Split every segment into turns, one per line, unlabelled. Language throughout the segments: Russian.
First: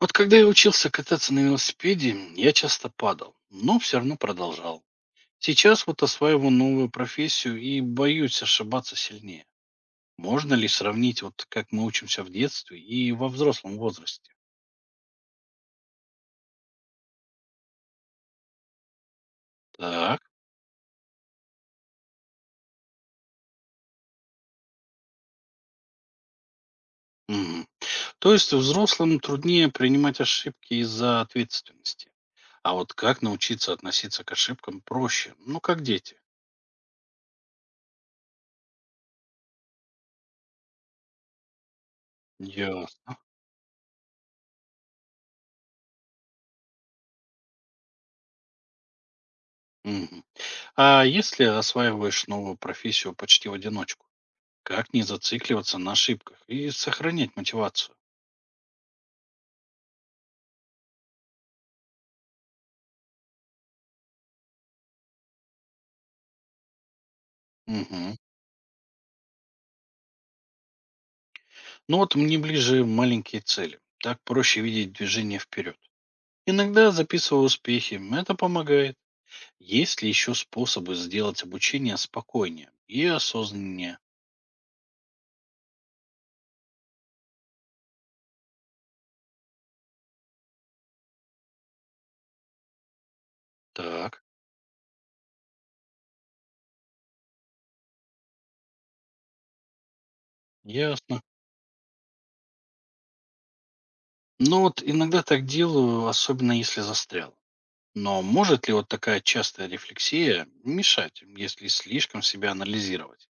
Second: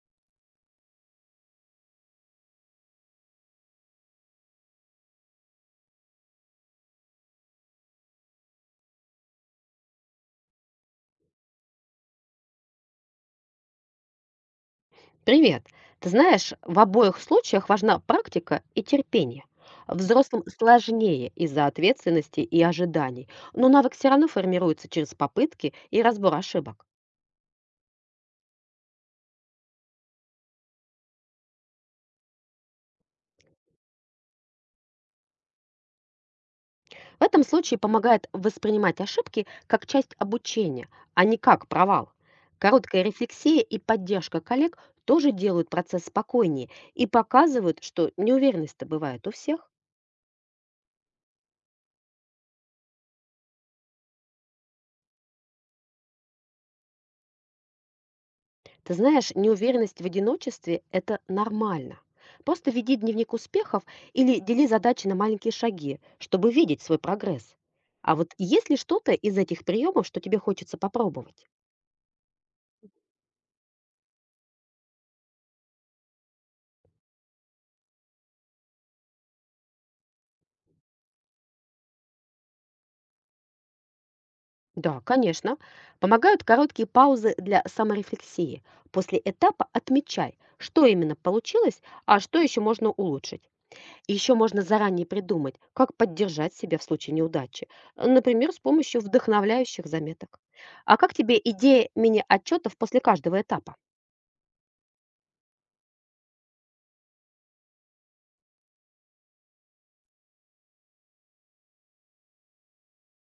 Вот когда я учился кататься на велосипеде, я часто падал, но все равно продолжал. Сейчас вот осваиваю новую профессию и боюсь ошибаться сильнее. Можно ли сравнить, вот как мы учимся в детстве и во взрослом возрасте?
Привет. Ты знаешь, в обоих случаях важна практика и терпение.
Так.
Взрослым сложнее из-за ответственности и ожиданий, но навык все равно формируется через попытки и разбор ошибок.
Мгм. То есть взрослым труднее принимать ошибки из-за ответственности. А вот как научиться относиться к ошибкам проще? Ну, как дети.
В этом случае помогает воспринимать ошибки как часть обучения, а не как провал. Короткая
Ясно.
рефлексия и поддержка коллег тоже делают процесс спокойнее и показывают, что неуверенность-то бывает у всех.
Мгм. А если осваиваешь новую профессию почти в одиночку? Как не зацикливаться на ошибках и сохранять мотивацию?
Ты знаешь, неуверенность в одиночестве– это нормально. Просто веди дневник успехов или дели задачи на маленькие шаги, чтобы видеть свой прогресс.
Мгм.
А вот есть ли что-то из этих приемов, что тебе хочется попробовать?
Ну вот мне ближе маленькие цели. Так проще видеть движение вперед. Иногда записываю успехи, это помогает. Есть ли еще способы сделать обучение спокойнее и осознаннее?
Да, конечно. Помогают короткие паузы для саморефлексии. После этапа отмечай, что именно получилось, а что еще можно улучшить. И
Так,
еще можно заранее придумать, как поддержать себя в случае неудачи, например, с помощью вдохновляющих заметок. А как
ясно.
тебе идея мини-отчетов после каждого этапа?
Ну вот иногда так делаю, особенно если застрял. Но может ли вот такая частая рефлексия мешать, если слишком себя анализировать?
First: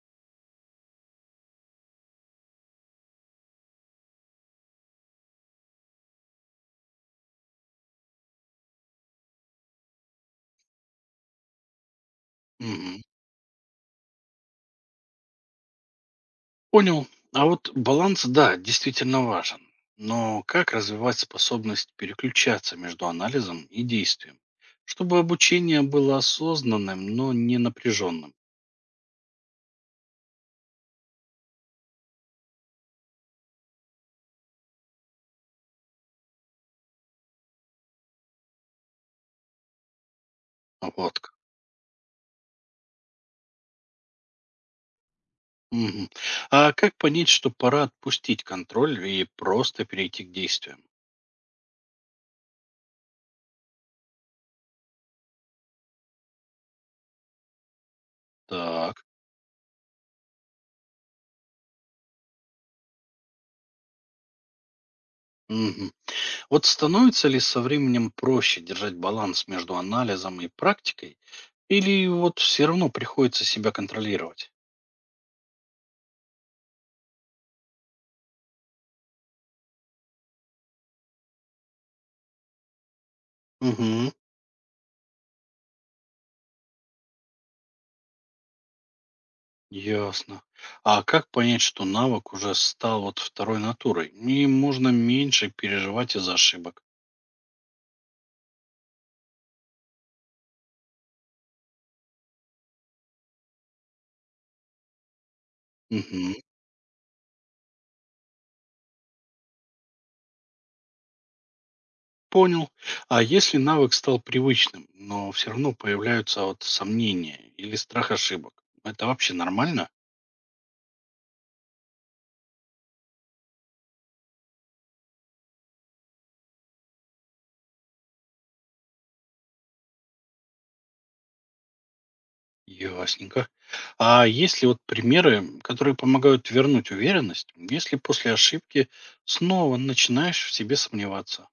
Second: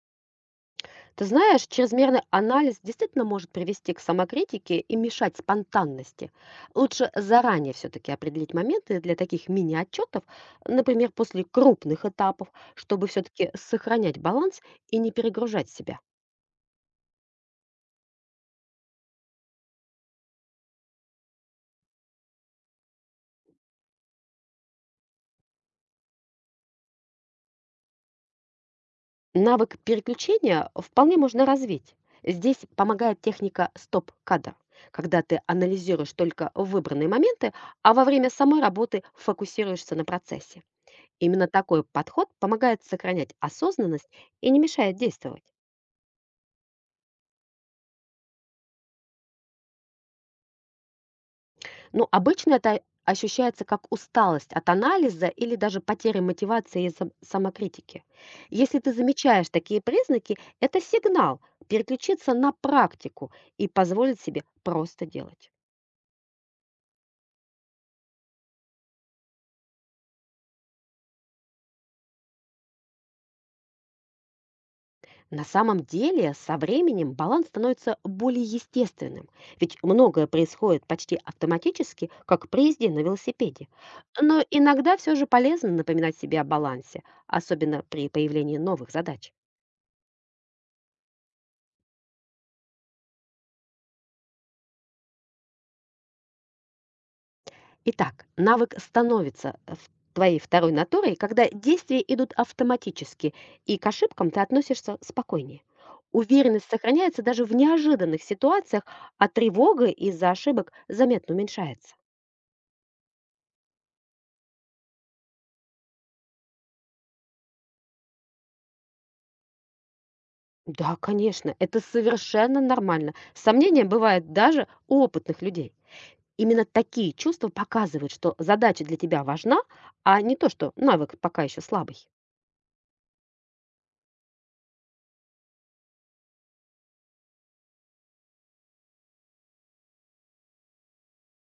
Ты знаешь, чрезмерный анализ действительно может привести к самокритике и мешать спонтанности. Лучше заранее все-таки определить моменты для таких мини-отчетов, например, после крупных этапов,
Мгм.
чтобы все-таки сохранять баланс и не перегружать себя.
Понял. А вот баланс, да, действительно важен. Но как развивать способность переключаться между анализом и действием, чтобы обучение было осознанным, но не напряженным?
Навык переключения вполне можно развить. Здесь помогает техника стоп-кадр, когда ты анализируешь только выбранные моменты, а во время самой работы фокусируешься на процессе.
Вот как.
Именно такой подход помогает сохранять осознанность и не мешает действовать.
Мгм. А как понять, что пора отпустить контроль и просто перейти к действиям?
Но обычно это ощущается как усталость от анализа или даже потеря мотивации из-за самокритики. Если ты
Так.
замечаешь такие признаки, это сигнал переключиться на практику и позволить себе просто делать.
Мгм. Вот становится ли со временем проще держать баланс между анализом и практикой, или вот все равно приходится себя контролировать?
На самом деле, со временем баланс становится более естественным, ведь многое происходит почти автоматически, как при езде на велосипеде.
Мгм.
Но иногда все же полезно напоминать себе о балансе, особенно при появлении новых задач.
Ясно. А как понять, что навык уже стал вот второй натурой? И можно меньше переживать из-за ошибок.
Итак, навык становится в твоей второй натурой, когда действия идут автоматически, и к ошибкам ты относишься спокойнее.
Мгм.
Уверенность сохраняется даже в неожиданных ситуациях, а тревога из-за ошибок заметно уменьшается.
Понял. А если навык стал привычным, но все равно появляются вот сомнения или страх ошибок, это вообще нормально?
Да, конечно, это совершенно нормально. Сомнения бывают даже у опытных людей. Именно такие чувства показывают, что задача для тебя важна, а не то, что навык пока еще слабый.
Ясненько. А есть ли вот примеры, которые помогают вернуть уверенность, если после ошибки снова начинаешь в себе сомневаться?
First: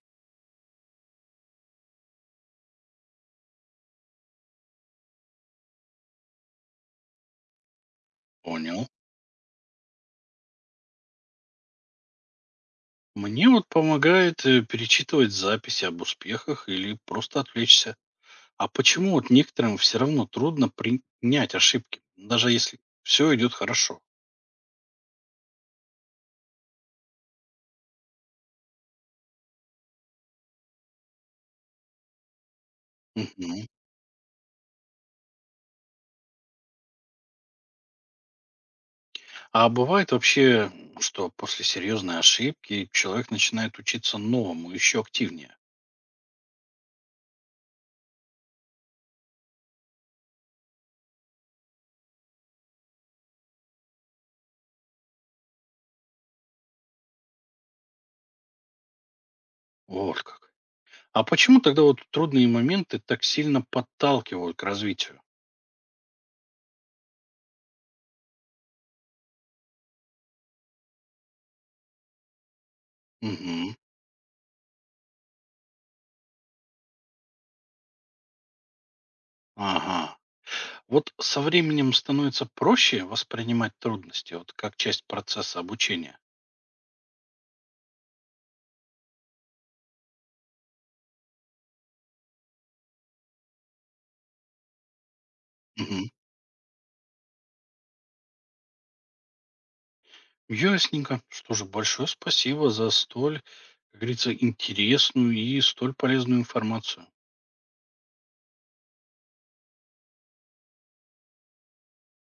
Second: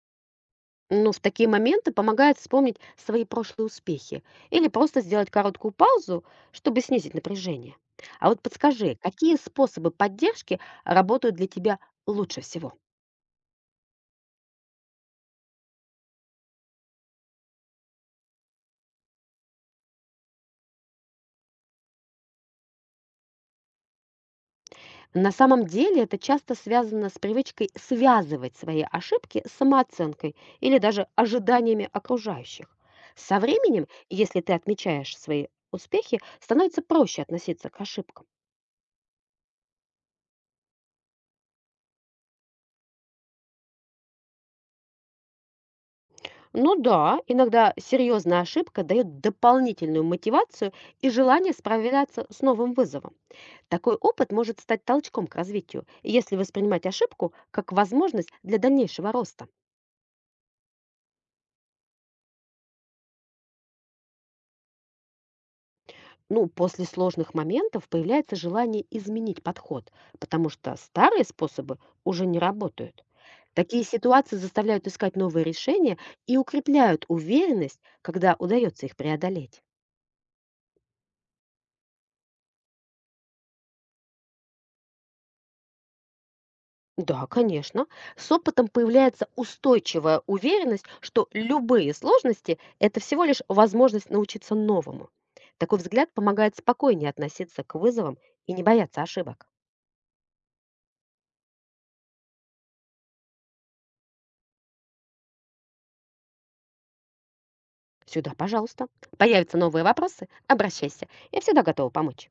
Но в такие моменты помогает вспомнить свои прошлые успехи или просто сделать короткую паузу, чтобы снизить напряжение. А вот
Понял.
подскажи, какие способы поддержки работают для тебя лучше всего?
Мне вот помогает перечитывать записи об успехах или просто отвлечься. А почему вот некоторым все равно трудно принять ошибки, даже если все идет хорошо?
На самом деле это часто связано с привычкой связывать свои ошибки с самооценкой или даже ожиданиями окружающих. Со
Мгм.
временем, если ты отмечаешь свои успехи, становится проще относиться к ошибкам.
А бывает вообще, что после серьезной ошибки человек начинает учиться новому, еще активнее.
Ну да, иногда серьезная ошибка дает дополнительную мотивацию и желание справляться с новым вызовом. Такой опыт может стать толчком к развитию, если воспринимать ошибку как возможность для дальнейшего роста.
Вот как. А почему тогда вот трудные моменты так сильно подталкивают к развитию?
Ну, после сложных моментов появляется желание изменить подход, потому что старые способы уже не работают.
Мгм.
Такие ситуации заставляют искать новые решения и укрепляют уверенность, когда удается их преодолеть.
Ага. Вот со временем становится проще воспринимать трудности вот как часть процесса обучения.
Да, конечно. С опытом появляется устойчивая уверенность, что любые сложности– это всего лишь возможность научиться новому. Такой
Мгм.
взгляд помогает спокойнее относиться к вызовам и не бояться ошибок.
Ясненько. Что же, большое спасибо за столь, как говорится, интересную и столь полезную информацию.
Сюда, пожалуйста. Появятся новые вопросы? Обращайся. Я всегда готова помочь.